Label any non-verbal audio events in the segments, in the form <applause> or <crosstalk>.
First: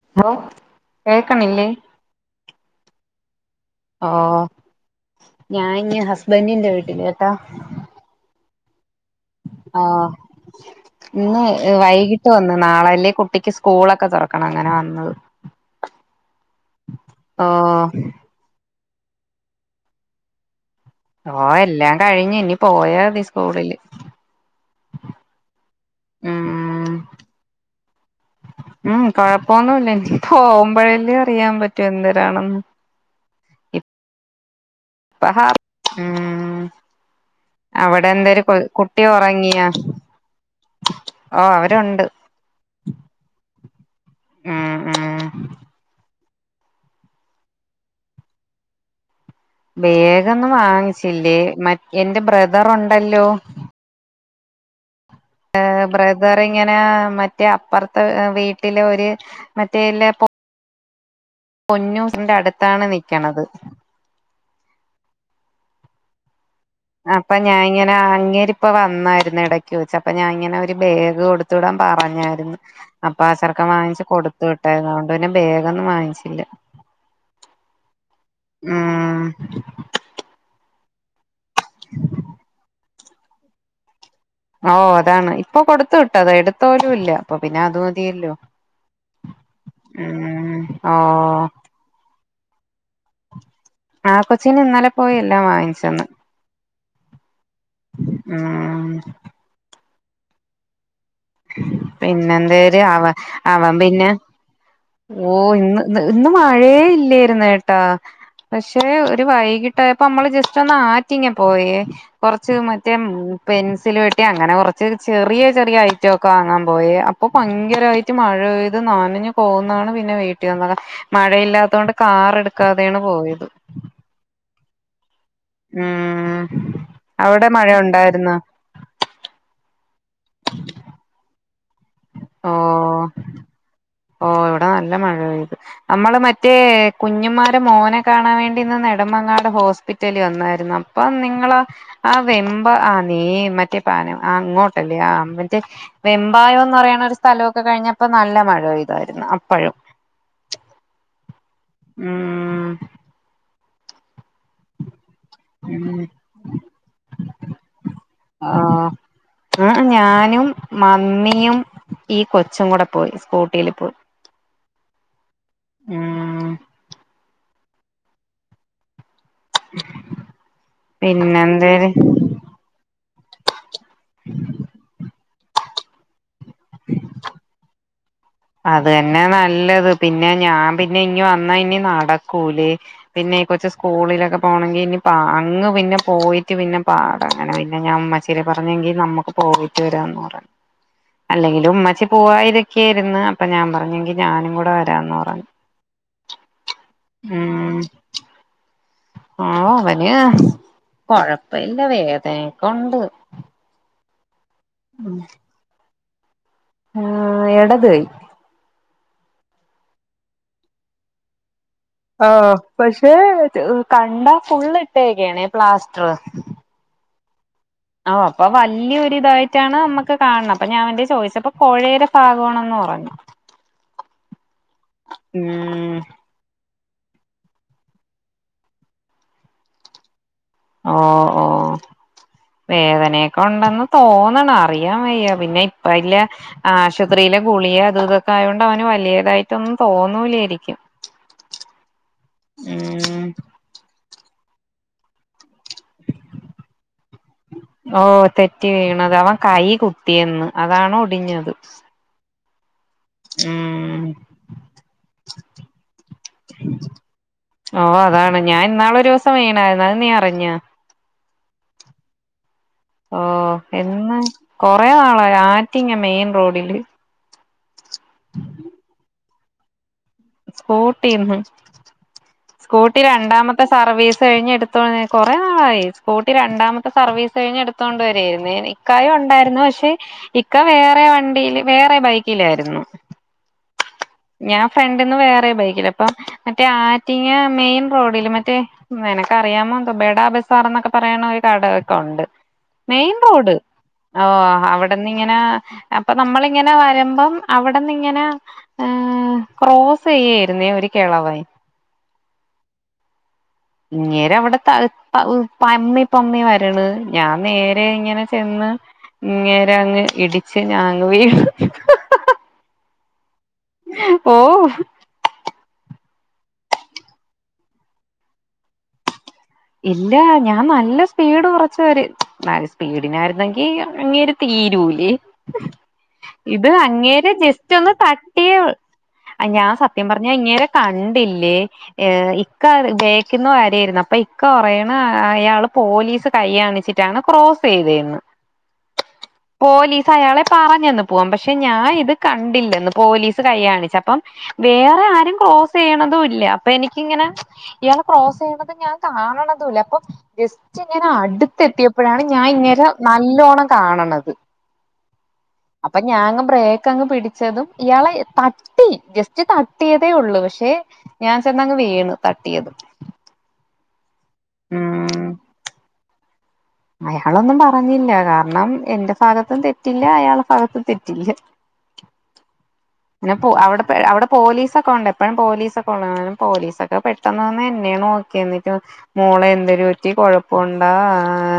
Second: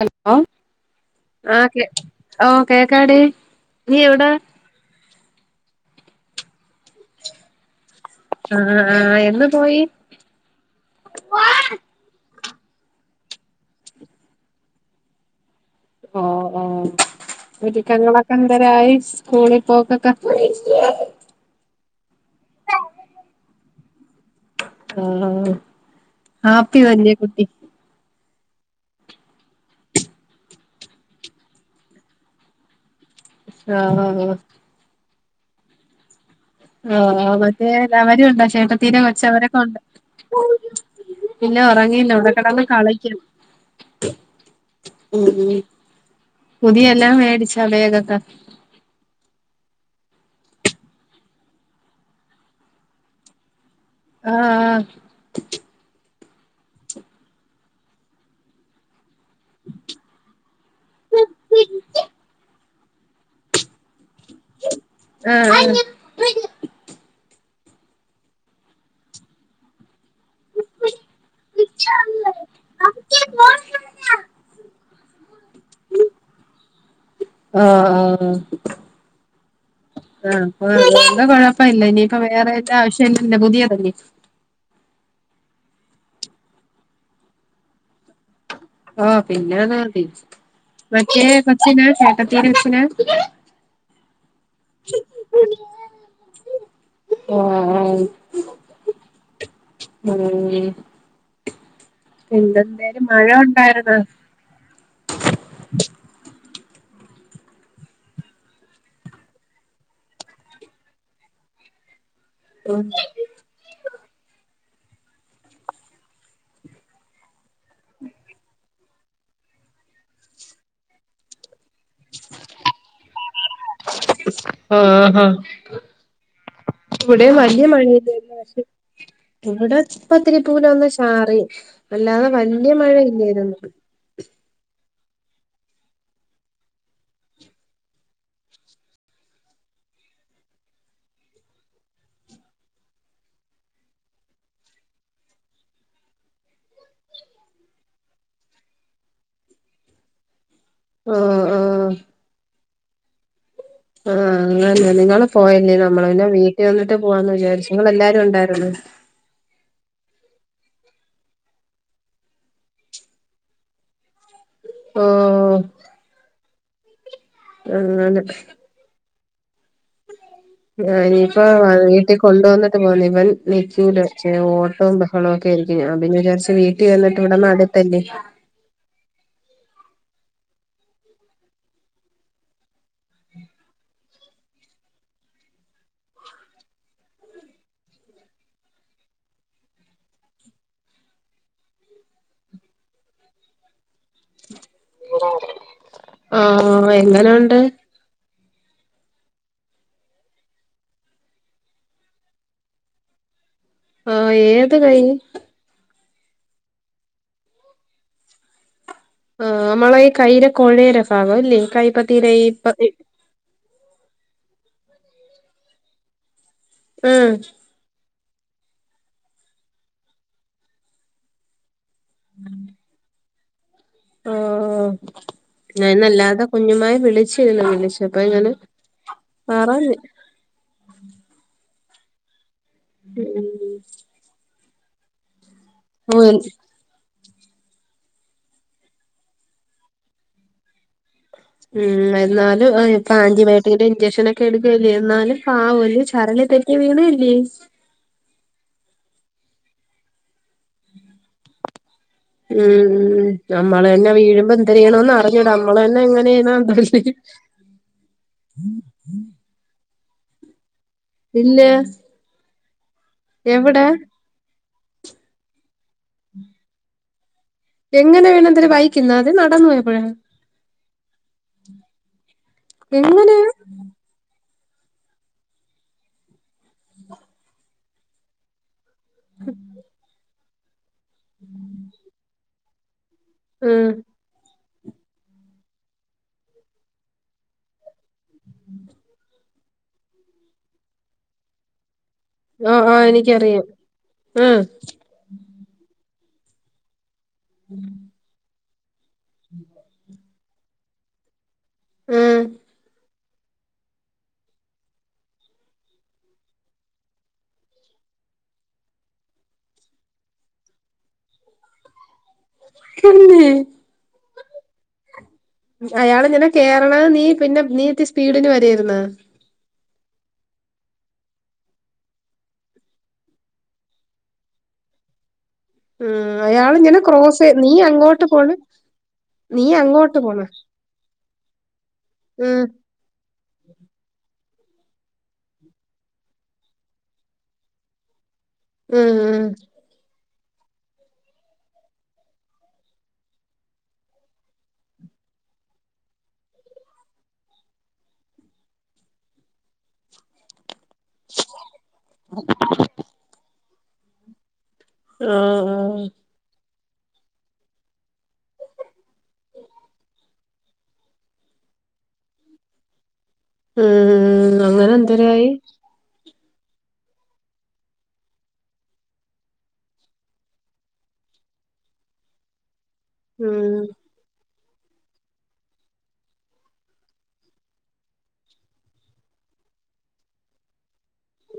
Hello കേക്കണില്ലേ ആഹ്‌ ഓഹ്‌ കേക്കാടെ ഓ ഞൻ ഹസ്ബൻറിന്റെ വീട്ടില്ലാട്ടോ ആഹ്‌ ആഹ്‌ എന് ആഹ്‌ ഇന്ന് വൈകിട്ട് വന്നന്ന് നാളെല്ലേ കുട്ടിക്ക് സ്കൂളൊക്കെ തുറക്കണം അങ്ങനെ വന്നത് ഓഹ്‌ ഓഹ്‌ ഓ ഒരുക്കങ്ങളൊക്കെ എന്തരയി സ്കൂളിൽ പോക്കൊക്കെ ഓ എല്ലാം കഴിഞ്ഞ ഇനി പോയതി സ്കൂളില് ആഹ്‌ ആപ്പി ഉം വിയ കുട്ടി ഉം കൊഴപ്പൊന്നുമല്ല ഇനി പോ വുമ്പോഴേല്ലേ അറിയാൻ പറ്റൂ എന്രാണെന്ന് ആഹ്ഹ് പഹാ ഉം ഓ മറ്റേ അവിടെ എന്തര് അവരണ്ട് ചേട്ടത്തീൻറ കുട്ടി കൊച്ച് അവരൊക്കെ ഉറങ്ങിയാ ഉണ്ട് ഓ പിന്നെ അവരുണ്ട് ഉറങ്ങീല ഉറ ടന്ന് കളിക്കാം ഉം ഉം പുതിയെല്ലാം മേടിച്ചാ ബോഗക്കെ വേഗൊന്നും വാങ്ങിച്ചില്ലേ മ എന്റെ ബ്രദറുണ്ടല്ലോ ആഹ് ആഹ് ബ്രദറി ഇങ്ങനെ മറ്റേ അപ്പുറത്തെ വീട്ടിലെ ഒര് മറ്റേല്ലൊ പൊന്നു ന്റ അടുത്താണ് നക്കണത്. ആഹ് അപ്പൊ ഞാന് ഇങ്ങനെ അങ്ങേരിപ്പ വന്നായിരുന്നു. ഇടക്ക് വെച്ച് അപ്പൊ ഞാൻ ഇങ്ങനെ ഒരു ബേഗ് കൊടുത്ത്. ത്ത് വിടൻ പറഞ്ഞായിരുന്നു. അപ്പൊ ആ ചെറുക്കം വാങ്ങിച്ചച്ച് കൊടുത്തു വിട്ടായിരുന്നു അതൊണ്ട് പിന്നെ വേഗംന്നും വാങ്ങിച്ചില്ല ആഹ് ആഹ് ഉം ആഹ് അല്ല കൊഴപ്പ ഇല്ല ഇനിയിപ്പ വേറെന്റെ ആവശ്യംന്ന ഇല്ല പുതിയത്അലോ ഓ അതാണ് ഇപ്പൊ കൊടുത്ത് വിട്ട അത എടുത്ത് പോലും ഇല്ല അപ്പൊ പിന്നെ അത് മതിയല്ലോ ഓ പിന്നെഅത് മതി ഉം ഓ മറ്റേ കൊച്ചിന് ചേട്ടത്തി കൊച്ചിന് ആ കൊച്ചീന് ഇന്നാലെ പോയി എല്ലാം വാങ്ങിച്ചന്ന്. ആഹ് ഉം ഉം പിന്നെ എന്തോര് പിന്നെന്തേലും അവ മഴ അവൻ ഉണ്ടായിരുന്നോ പിന്നെ ഓ ഇന്ന് ഇന്ന് മഴയ ഇല്ലായിരുന്നേട്ടാ? പക്ഷെ ഒരു വൈകിട്ടപ്പോ നമ്മള് ജസ്റ്റ് ഒന്ന് ആറ്റിങ്ങ പോയേ കൊറച്ച് മറ്റേ പെൻസില് പോട്ടി അങ്ങനെ കുറച്ച് ചെറിയ ചെറിയ ഐറ്റം ഒക്കെ വാങ്ങാൻ പോയി അപ്പൊ ഭയങ്കരമായിട്ട് പറ്റ് മഴ പെയ്ത് നാന പോകുന്നണ് പിന്നെ വിട്ടിൽ വന്നത് മഴയില്ലാത്ത കൊണ്ട് കാർ എടുക്കാതെയാണ് പോയത് ആഹ് ആഹ് ഉം ഇവിടെ അവിടെ മല്യ മഴ ഇല്ല ഉണ്ടായിരുന്നോ ണില്ലേ ഇവിടെ പത്തിരിപ്പൂല ഒന്ന് ചാറി അല്ലാതെ വലിയ ഓ മഴ ഇല്ലായിരുന്നു ഓ ഇവിടെ നല്ല മഴയത് നമ്മള് മറ്റേ കുഞ്ഞിമാരെ മോനെ കാണാൻ വേണ്ടിന്ന് നെടുമങ്ങാട് ഹോസ്പിറ്റൽ റ്റലി ഒന്നായിരുന്നു അപ്പൊ നിങ്ങള് ആ വെമ്പ ആ നീ മറ്റേ പാനും ആ അങ്ങോട്ടല്ലേ ആ മറ്റേ വെമ്പായംന്ന് പറയ്ണ ഒരു സ്ഥലമൊക്കെ കഴിഞ്ഞപ്പോ നല്ല മഴ പ്തായിരുന്നു അപ്പഴും ആഹ് ആഹ് ഉം ആഹ് അങ്ങനെ നിങ്ങള പോയല്ലേ നമ്മള് പിന്നെ വീട്ടിൽ വന്നിട്ട് പോവാന്ന് വിചാരിച്ചു എല്ലാരും ഉണ്ടായിരുന്നു ആ ഞാനും മമ്മിയും ഈ കൊച്ചും കൂടെ പോയി സ്കൂട്ടിൽ പോയി ഹോഹ് ഉം അങ്ങനെ ഉ ആ ഇനിയിപ്പോ വീട്ടിൽ കൊണ്ടുവന്നിട്ട് പോന്ന ഇവൻ നിൽക്കൂല ഓട്ടോ ബഹളൊ ക്കെ ആയിരിക്കും ഞാൻ പിനെ വിചാരിച്ച് വീട്ടിൽ വന്നിട്ട് ഇവടന്ന് അടുത്തല്ലേ അത് തന്നെ നല്ലത്. പിന്നെ ഞാൻ പിന്നെ ഇഞി വന്നാ ഇനി നട സ്കൂല് പിന്നെ കൊച്ച് സ്കൂളിലൊക്കെ പോണെങ്കിൽ ഇനി അങ്ങ് പിന്നെ പോയിട്ട് പിന്നെ പാ അങ്ങനെ പിന്നെ ഞാ ഇമ്മ്ച്ചി പറഞ്ഞെങ്കി നമുക്ക് പോയിട്ട് വരാന്ന് പറ അല്ലെങ്കിലും ഉമ്മച്ചി പോവാൻ ഇരെക്കെയായിരുന്നു അപ്പൊ ഞാൻ പറഞ്ഞെങ്കി ഞാനും കൂടെ വരാന്ന് പറഞ്ഞു ആഹ് എങ്ങനുണ്ട് ഉം ആ അവന് കൊഴപ്പില്ല വേദനക്കെ ഉണ്ട് ആഹ് ഏത് കൈ ആഹ് ഇടത് കൈ ആഹ് നമ്മളെ ഈ കൈയ്യിലെ കൊഴേര ഭാകോ അല്ലേ കൈപ്പ ആ പക്ഷേ കണ്ടാ ഫുള്ള് ഇട്ടേക്കണേ പ്ലാസ്റ്റർ ഉം ഓ അപ്പൊ വലിയൊരി ഇതായിട്ടാണ് നമ്മുക്ക് കാണണേ അപ്പൊ ഞാൻ എന്റെ ചോയ്ച്ചപ്പേ കോഴേ പാകമാണെന്ന് എന്ന് പറഞ്ഞു ആഹ് ഉം ഞാനല്ലാതെ കുഞ്ഞുമായെ വിളിച്ചിരുന്നു വിളിച്ചപ്പൊ ഇങ്ങനെ പറഞ്ഞു ഓ ഓ വേദനയൊക്കെ ഉണ്ടെന്ന് തോന്നണ അറിയൻ വയ്യ പിന്നെ ഇപ്പ അല്ല ഉം ആശുപത്രിയിലെ ഗുളിയ അത് ഇതൊക്കെ ആയതോണ്ട് അവന് വലിയതായിട്ടൊന്നും തോന്നൂലായിരിക്കും ഉം എന്നാലും അവനിക്ക് ഉം ആന്റിബയോ <unintelligible> ഇഞ്ചക്ഷൻ ഒക്കെ എടുക്കല്ലേ എന്നാലും പാവല്ലെ ചരളി തെറ്റി വീണല്ലേ ഓഹ് തെറ്റ് വീണത് അവൻ കൈ കുത്തിയെന്ന് അതാണ് ഒടിഞ്ഞത് ഉം ഉം നമ്മള് ഉം തന്നെ വീഴുമമ്പ്പോ എന്തേര് ചെയ്യണന്ന് അറിഞ്ഞൂടാ നമ്മള് തന്നെ എങ്ങനെ <unintelligible> ഓ അതാണ് ഞാൻ ഇന്നാള് ഒരു ദിവസം വീണായിരുന്നു അത് നീ അറിഞ്ഞേ ഇല്ല ഓഹ് എവിടെ എന്ന് കൊറെ നാളായി ആറ്റിങ്ങെ മെയിൻ റോഡില് എങ്ങനെ വീണെന്തും ബൈയിക്കുന്നേ അത് നടന്നു പോയപ്പോഴേ സ്കൂട്ടിന്ന് ഉ <unintelligible> സ്കൂട്ടി രണ്ടാമത്തെ സർവീസ് കഴിഞ്ഞ് എടുത്ത് കുറെേ നാളായി സ്കൂട്ടി രണ്ടാമത്തെ സർവീസ് കഴിഞ്ഞ് എടുത്തോണ്ട് വരായിരുന്നേ ഇക്കായും ഉണ്ടായിരുന്നു പക്ഷെ ഇക്ക വേറെ വണ്ടിയില് വേറെ ബൈക്കിലായിരുന്നു ഉം ഞാൻ ഫ്രണ്ടിന്ന് വേറെ ബൈക്കിൽ അപ്പം മറ്റേ ആറ്റിങ്ങ മെയിൻ റോഡില് മറ്റേ നിനക്കറിയാമോ ദുബയുടെ ബടാബസാർ എന്നൊക്കെ പറയുണ ഒരു കടകൊക്കെ ഉണ്ട് ആഹ് ആഹ് മെയിൻ റോഡ് എനിക്കറിയാം ഓ ആഹ് അവിടെ നിങ്ങനെ അപ്പൊ നമ്മളിങ്ങനെ വരുമ്പം അവിടെന്ന് ഇങ്ങനെ ഏഹ് ക്രോസ് ചെയ്യായിരുന്നേ ഒരു കിളവൻ ഉം ഇങ്ങേര് അവിടെ ത പമ്മി പമ്മി വരണ് ഞാൻ നേരെ ഇങ്ങനെ ചെന്ന് ഇങ്ങേര അങ്ങ് ഇടിച്ച് ഞാനങ്ങ് വിണു തന്നെ ഓഹ് അയാള ഇങ്ങനെ കേറ്ണ് നീ പിന്നെ നീത്തി സ്പീഡില് വരായിരുന്നേ ഇല്ല ഞാൻ നല്ല സ്പീഡ് കുറച്ച് വര നല്ല സ്പീഡിനായിരുന്നെങ്കി അങ്ങേര് തീരൂലി <inaudible> ഉ അയാള് ഇങ്ങനെ ക്രോസ് നീ ജസ്റ്റ് ഒന്ന് അങ്ങോട്ട് പോണ് തട്ടിയേ നീ ഞാൻ സത്യം അങ്ങോട്ട് പറഞ്ഞ പോണ് ഇങ്ങേരെ കണ്ടില്ലേ ഉം ഇക്ക ബെക്ക്ന്ന് വരായിരുന്നു അപ്പൊ ഇക്ക പറയണ് അയാള് പോലീസ് കൈയാണിച്ചിട്ടാണ് ക്രോസ് ചെയ്തെന്ന് ഉം ഉം പോലീസ് അയാളെ പറഞ്ഞന്ന് പോവാം പക്ഷെ ഞാൻ ഇത് കണ്ടില്ലന്ന് പോലീസ് കൈയാണിച്ചപ്പം വേറെ ആരും ക്രോസ് ചെയ്യണതും ഇല്ല അപ്പൊ എനിക്കിങ്ങനെ ഇയാൾ ക്രോസ് ചെയ്യണത് ഞാൻ കാണണതുല്ല അപ്പം ജസ്റ്റ് ഇങ്ങനെ അടുത്തെത്തിയപ്പോഴാണ് ഞാൻ ഇങ്ങരേ നല്ലോണ്ണം കാണണത് ആഹ് അപ്പൊ ആഹ് ഞാൻ അങ്ങ് ങ്ങ് പിടിച്ചതും ഇയാളെ തട്ടി ജസ്റ്റ് തട്ടിയതേ ഉള്ളൂ പക്ഷെ ഞാൻ ചെന്നങ്ങ് വീണു തട്ടിയതും ഉം ഉ അങ്ങനെ ഉം എന്തരായി അയാളൊന്നും പറഞ്ഞില്ല കാരണം എന്റെ ഭാഗത്തും തെറ്റില്ല അയാള ഭാഗത്തും തെറ്റില്ല പിന്നെപ്പോ ഉം അവിടെ അവിടെ പോലീസൊക്കെയുണ്ട് എപ്പോഴും പോലീസൊക്കെയൊള്ളായാണ് അന്നേരം പോലീസൊക്കെ പെട്ടെന്ന്ന് എന്നെയാണ് നോക്കി എന്നിട്ട് മോള എന്തേലും പറ്റി കൊഴപ്പുണ്ടോ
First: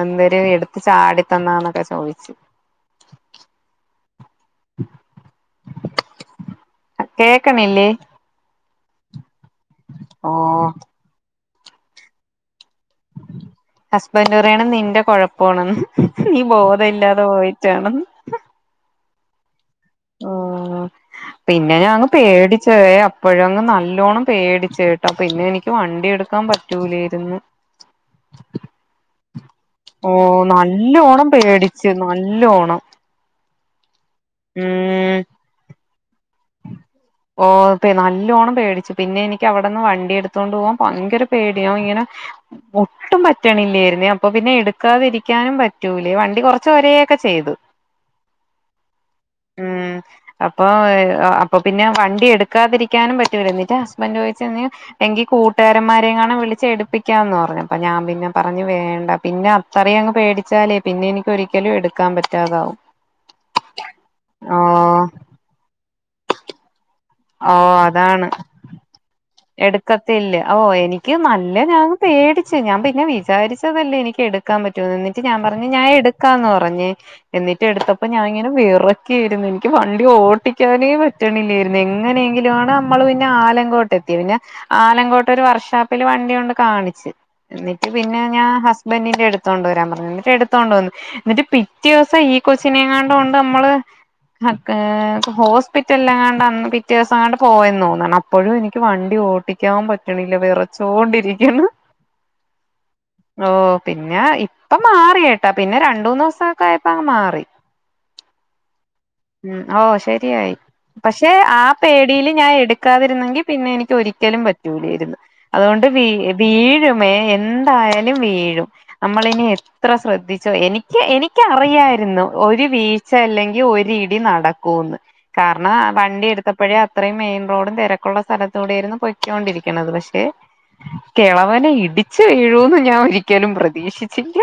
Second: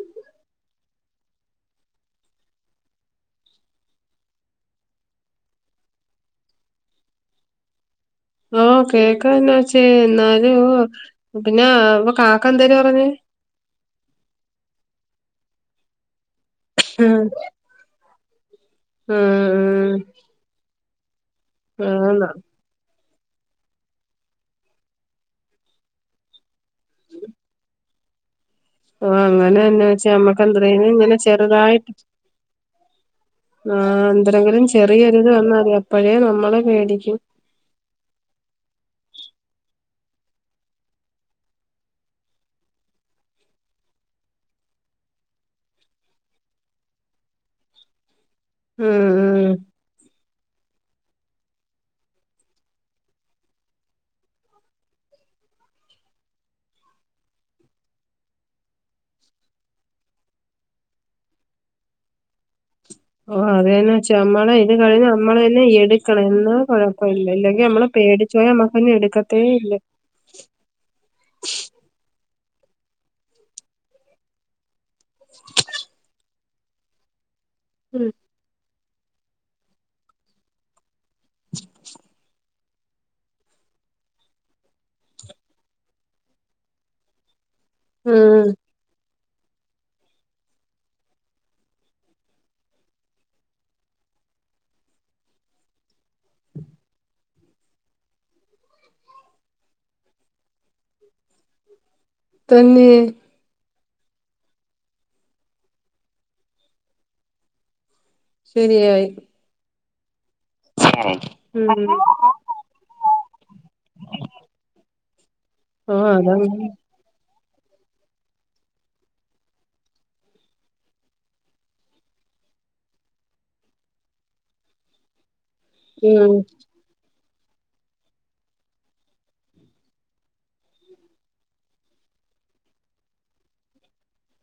എന്തരുും എടുത്ത് ചാടി തന്നാന്നൊക്കെ ചോദിച്ചു <unintelligible> കേക്കണില്ലേ ഓ കേക്കാ എന്നാച്ചേ ഓ എന്നാലും പിന്നെ ഇപ്പ കാക്ക എന്തര് പറഞ്ഞ് ഹസ്ബൻറ് പറയാണ് നിന്റെ കൊഴപ്പാണെന്ന് നീ ബോധം ഇല്ലാതെ പോയിട്ടാണെന്ന് ഉം ഉം ഓ... പിന്നെ ഞാനങ്ങ് ഉം പേടി ഛേ അപ്പോഴങ്ങ് നല്ലോണം പേടിച്ചു കേട്ടാ പിന്നെ എനിക്ക് വണ്ടി എടുക്കാൻ പറ്റ.. ൂലായിരുന്നു <inaudible> ഓ അങ്ങനെന്നാന്നുവെച്ചാ ഓ നമ്മക്കന്ത്രയ്നും ഇങ്ങനെ നല്ലോണം പേടിച്ച് ചെറുതായിട്ട് നല്ലോണം ആ എന്തെരെങ്കിലും ഉം ചെറിയൊരിത് വന്നാ മതി അപ്പോഴേ നമ്മള് പേടിക്കും ഓ നല്ലോണ്ണം പേടിച്ചു പിന്നെ എനിക്ക് അവിടെന്ന് വണ്ടി എടുത്തോണ്ട് പോവാൻ പങ്കര പേടിയാ ഞാൻ ഇങ്ങനെ ഒട്ടും പറ്റണില്ലായിരുന്നേ അപ്പൊ പിന്നെ എടുക്കാതിരിക്കാനും പറ്റൂലേ വണ്ടി കുറച്ച് കൊറച്ചു വരികൊക്കെ ചെയ്തു ഉം ഉം അപ്പൊ. അപ്പൊ പിന്നെ വണ്ടി എടുക്കാതിരിക്കാനും പറ്റൂല എന്നിട്ട് ഹസ്ബന്റ് ചോദിച് നീ എങ്കി കൂട്ടുകാരന്മാരെ എങ്ങാനം വിളിച്ച് എടുപ്പിക്കാന്ന് പറഞ്ഞു. അപ്പൊ ഞാൻ പിന്നെ പറഞ്ഞു വേണ്ട. പിന്നെ അറി അങ്ങ് പേടിച്ചാലേ പിന്നെ എനിക്ക് ഒരിക്കലും എടുക്കാൻ പറ്റാതാവും ഓ അത് തന്നെ ച്ചാ നമ്മള് ഓ ഇത് കഴിഞ്ഞ് നമ്മള് തന്നെ എടുക്കണം എന്നാ കൊഴ ല്ല ഓ ഇല്ലെങ്കി നമ്മള് അതാണ് പേടിച്ച് പോയാ നമ്മുക്ക് പിന്നെ എടുക്കത്തേയില്ല എടുക്കത്തില്ല ഓ എനിക്ക് നല്ല ഞാങ്ങു പേടിച്ചു ഞാൻ പിന്നെ വിചാരിച്ചതല്ല എനിക്ക് എടുക്ക എടുക്കാൻ പറ്റൂന്ന് എന്നിട്ട് ഞാൻ പറഞ്ഞു ഞാൻ എടുക്കാന്ന് പറഞ്ഞ് എന്നിട്ട് എടുത്തപ്പോ ഉം ഞാൻ ഇങ്ങനെ വിറക്കായിരുന്നു എനിക്ക് വണ്ടി ഓട്ടിക്കാനേ പറ്റണില്ലായിരുന്നു എങ്ങനെയെങ്കിലും ആ നമ്മള് പിന്നെ ആലങ്കോട്ടെത്തി പിന്നെ ആലങ്കോട്ടൊരു വർഷാപ്പില് വണ്ടി കൊണ്ട് കാണിച്ച് <unintelligible> പിന്നെ ഉം ഞാൻ ഹസ്ബന്റിന്റെ എടുത്തോണ്ട് വരാൻ പറഞ്ഞു എന്നിട്ട് എടുത്തോണ്ട് വന്നു എന്നിട്ട് പിറ്റേസം ഈ കൊച്ചിനെ എങ്ങാണ്ടൊണ്ട് നമ്മള് <unintelligible> ഹോസ് <inaudible> പിറ്റെല്ലാംങ്ങാണ്ട്ന്ന് പിറ്റേ സം എങ്ങാണ്ട് പോയെന്ന് തോന്നണ് അപ്പോഴും എനിക്ക് എനിക്ക് വണ്ടി ഓട്ടിക്കാൻ പറ്റണില്ല വിറച്ചോണ്ടിരിക്കണ് തന്നിയേ ഓ പിന്നെ ഇപ്പ മാറി കേട്ടാ പിന്നെ രണ്ട് മൂന്ന് ദിവസൊക്കെ ആയപ്പാ മാറി ശരിയായി ഓ ശരിയായി പക്ഷെ ആ ഉം പേടിയില് ഞാൻ എടുക്കാതിരുന്നെങ്കിൽ പിന്നെ എനിക്ക് ഒരിക്കലും പറ്റൂലീയിരുന്നു അതുകൊണ്ട് വീ ഓഹ് അതങ്ങനെ വീഴും <unintelligible> എന്തായാലും വീഴും നമ്മള് ഇനി എത്ര ശ്രദ്ധിച്ചാലും എനിക്ക് എനിക്കറിയായിരുന്നു ഒരു വീഴ്ച അല്ലെങ്കിൽ ഒ ഇടി നടക്കും പോന്ന് കാരണം വണ്ടി ഉം എടുത്തപ്പോഴേ അത്രയും മെയിൻ റോഡും തിരക്കുള്ള സ്ഥലത്ത കൂടൊയിരുന്നു പൊയ്ച്ചൊണ്ടിരിക്കണുന്നത് പക്ഷെ കിളവനെ ഇടിച്ചു വീഴൂന്ന് ഞാൻ ഒരിക്കലും പ്രതീക്ഷിച്ചില്ല.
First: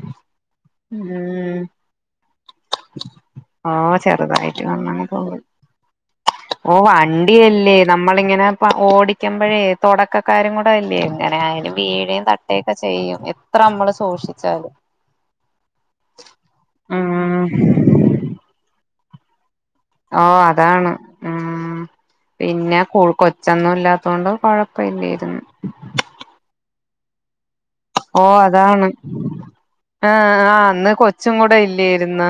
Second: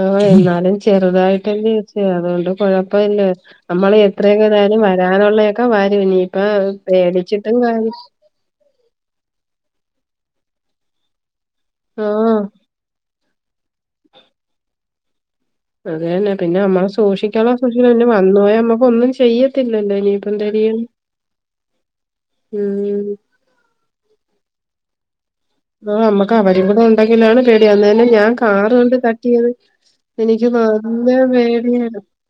ആഹ എന്നാലും ഉം ചെറുതായിട്ടല്ല ചച്ച അതുകൊണ്ട് കൊഴപ്പല്ലേ ഓ നമ്മള് ചെറുതായിട്ട് അത്രയക്കെഏതായാലും വണ്ണങ്ങ് പോക വരാനുള്ളൊക്കെ വരും ഇനിയിപ്പ പേടിച്ചിട്ടും കാര്യ ങ്ങളിങ്ങനെ ഓടിക്കുമ്പോഴേ തുടക്കക്കാരും കൂടെ അല്ലേ ഇങ്ങനെ പി വീടയും ആഹ് തട്ടയുംൊക്കെ ചെയ്യും എത്ര നമ്മള് സൂക്ഷിച്ചാല്. അത തന്നെ പിന്നെ നമ്മള് സൂക്ഷിക്കണംസൂക്ഷിക്ക പിന്നെ വന്നു പോയാൽ നമ്മക്ക് ണഒന്നും ചെയ്യല്ല ഓ അതാണ് ഉം പിന്നെ ഉം <unintelligible> <unintelligible> നമ്മുക്ക് അവരും കൂടെ ഉണ്ടെങ്കിലാണ് പേടിയാവുന്നേ ഓ ഞാൻ കാർ അതാണ് കൊണ്ട് തട്ടിയത്. ആ എനിക്ക് ആ അന്ന് നല്ല കൊച്ചും കൂടെ പേടിയാണ്. ഇല്ലായിരുന്നു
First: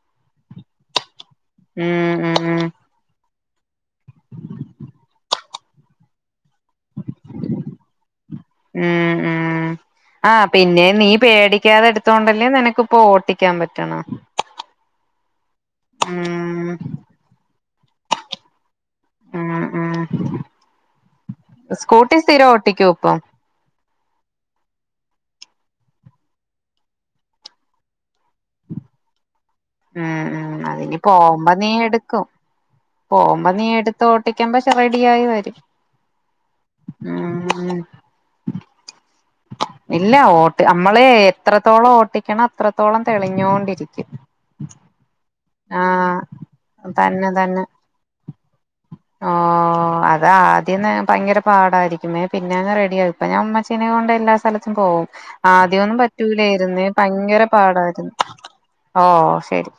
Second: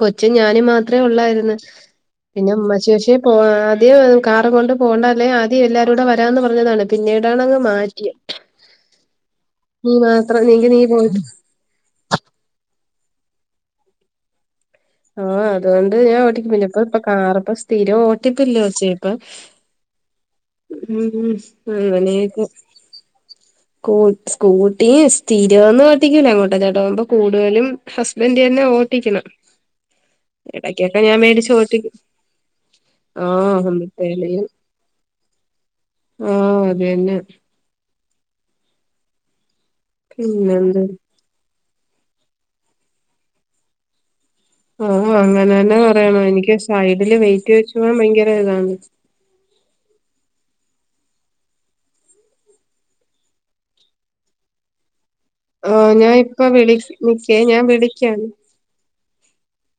കൊച്ചു ഞാനും മാത്രമേ ഉള്ളായിരുന്നു ഉം പിന്നെ ഉം ഉമ്മശേഷി പോ ആദ്യം കാർ കൊണ്ട് പോകണ്ട അല്ലേ ആദ്യം എല്ലാരൂടെ വരാന്ന് പറഞ്ഞതാണ്. പിന്നീടാണങ്ങ് മാറ്റിയെ. നീ മാത്രം ആഹ് നീങ്കി പിന്നെ നീ പോയിട്ട് പേടിക്കാതെ എടുത്തോണ്ടല്ലേ നിനക്കിപ്പോ ഓട്ടിക്കാൻ പാറ്റനേ. ആഹ് അതുകൊണ്ട് ഞാൻ ഉം ഓട്ടിക്കുംപിന്നെപ്പോ ഇപ്പൊ കാർ ഇപ്പൊ സ്ഥിരം ഒട്ടിപ്പല്ലെ കൊച്ചെ ഹ് സ്കൂട്ടി സ്ഥീരം ഒട്ടിക്കോ ഇപ്പം. <unintelligible> ഹസ്ബൻ്റ് തന്നെ ഓട്ടിക്കണം. ഉം ഉം അതിനി ഇടയ്ക്കൊക്കെ ഞാൻ പോവുമ്പോ മേടിച്ച് നീ ഓട്ടിക്കും എടുക്കും. ആ പോവുമ്പോ നീ എടുത്ത് ഹോമിത്തേലയും ഓട്ടിക്കുമ്പോ റെഡിയായി വരും. ആഹ് അതന്നെ. ഉം ഉം ഇല്ല ഓട്ട് പിന്നെന്ത് നമ്മള് എത്രത്തോളം ഓട്ടിക്കണം അത്രത്തോളം തെളിഞ്ഞോണ്ടിരിക്കും. ഓ അങ്ങനെ തന്നെ ആഹ് പറയണം എനിക്ക് സൈഡില് തന്നെ വെയിറ്റ് തന്നെ വെച്ച് പോകാൻ ഭയങ്കര ഇതാണ്. <inaudible> ഓ അതാ ആദ്യം ഭയങ്കര പാടായിരിക്കുമേ പിന്നെ അങ്ങ് റെഡിയാകും ഇപ്പൊ ഞാൻ ഉമ്മച്ചീനെ കൊണ്ട് എല്ലാ സ്ഥലത്തും പോവും ആ ആദ്യമൊന്നും ഞാൻ ഇപ്പ വിളി പറ്റില്ലായിരുന്നു നിക്കേ ഭയങ്കര ഞാൻ പാടായിരുന്നു. വിളിക്കാം ഓ ശരി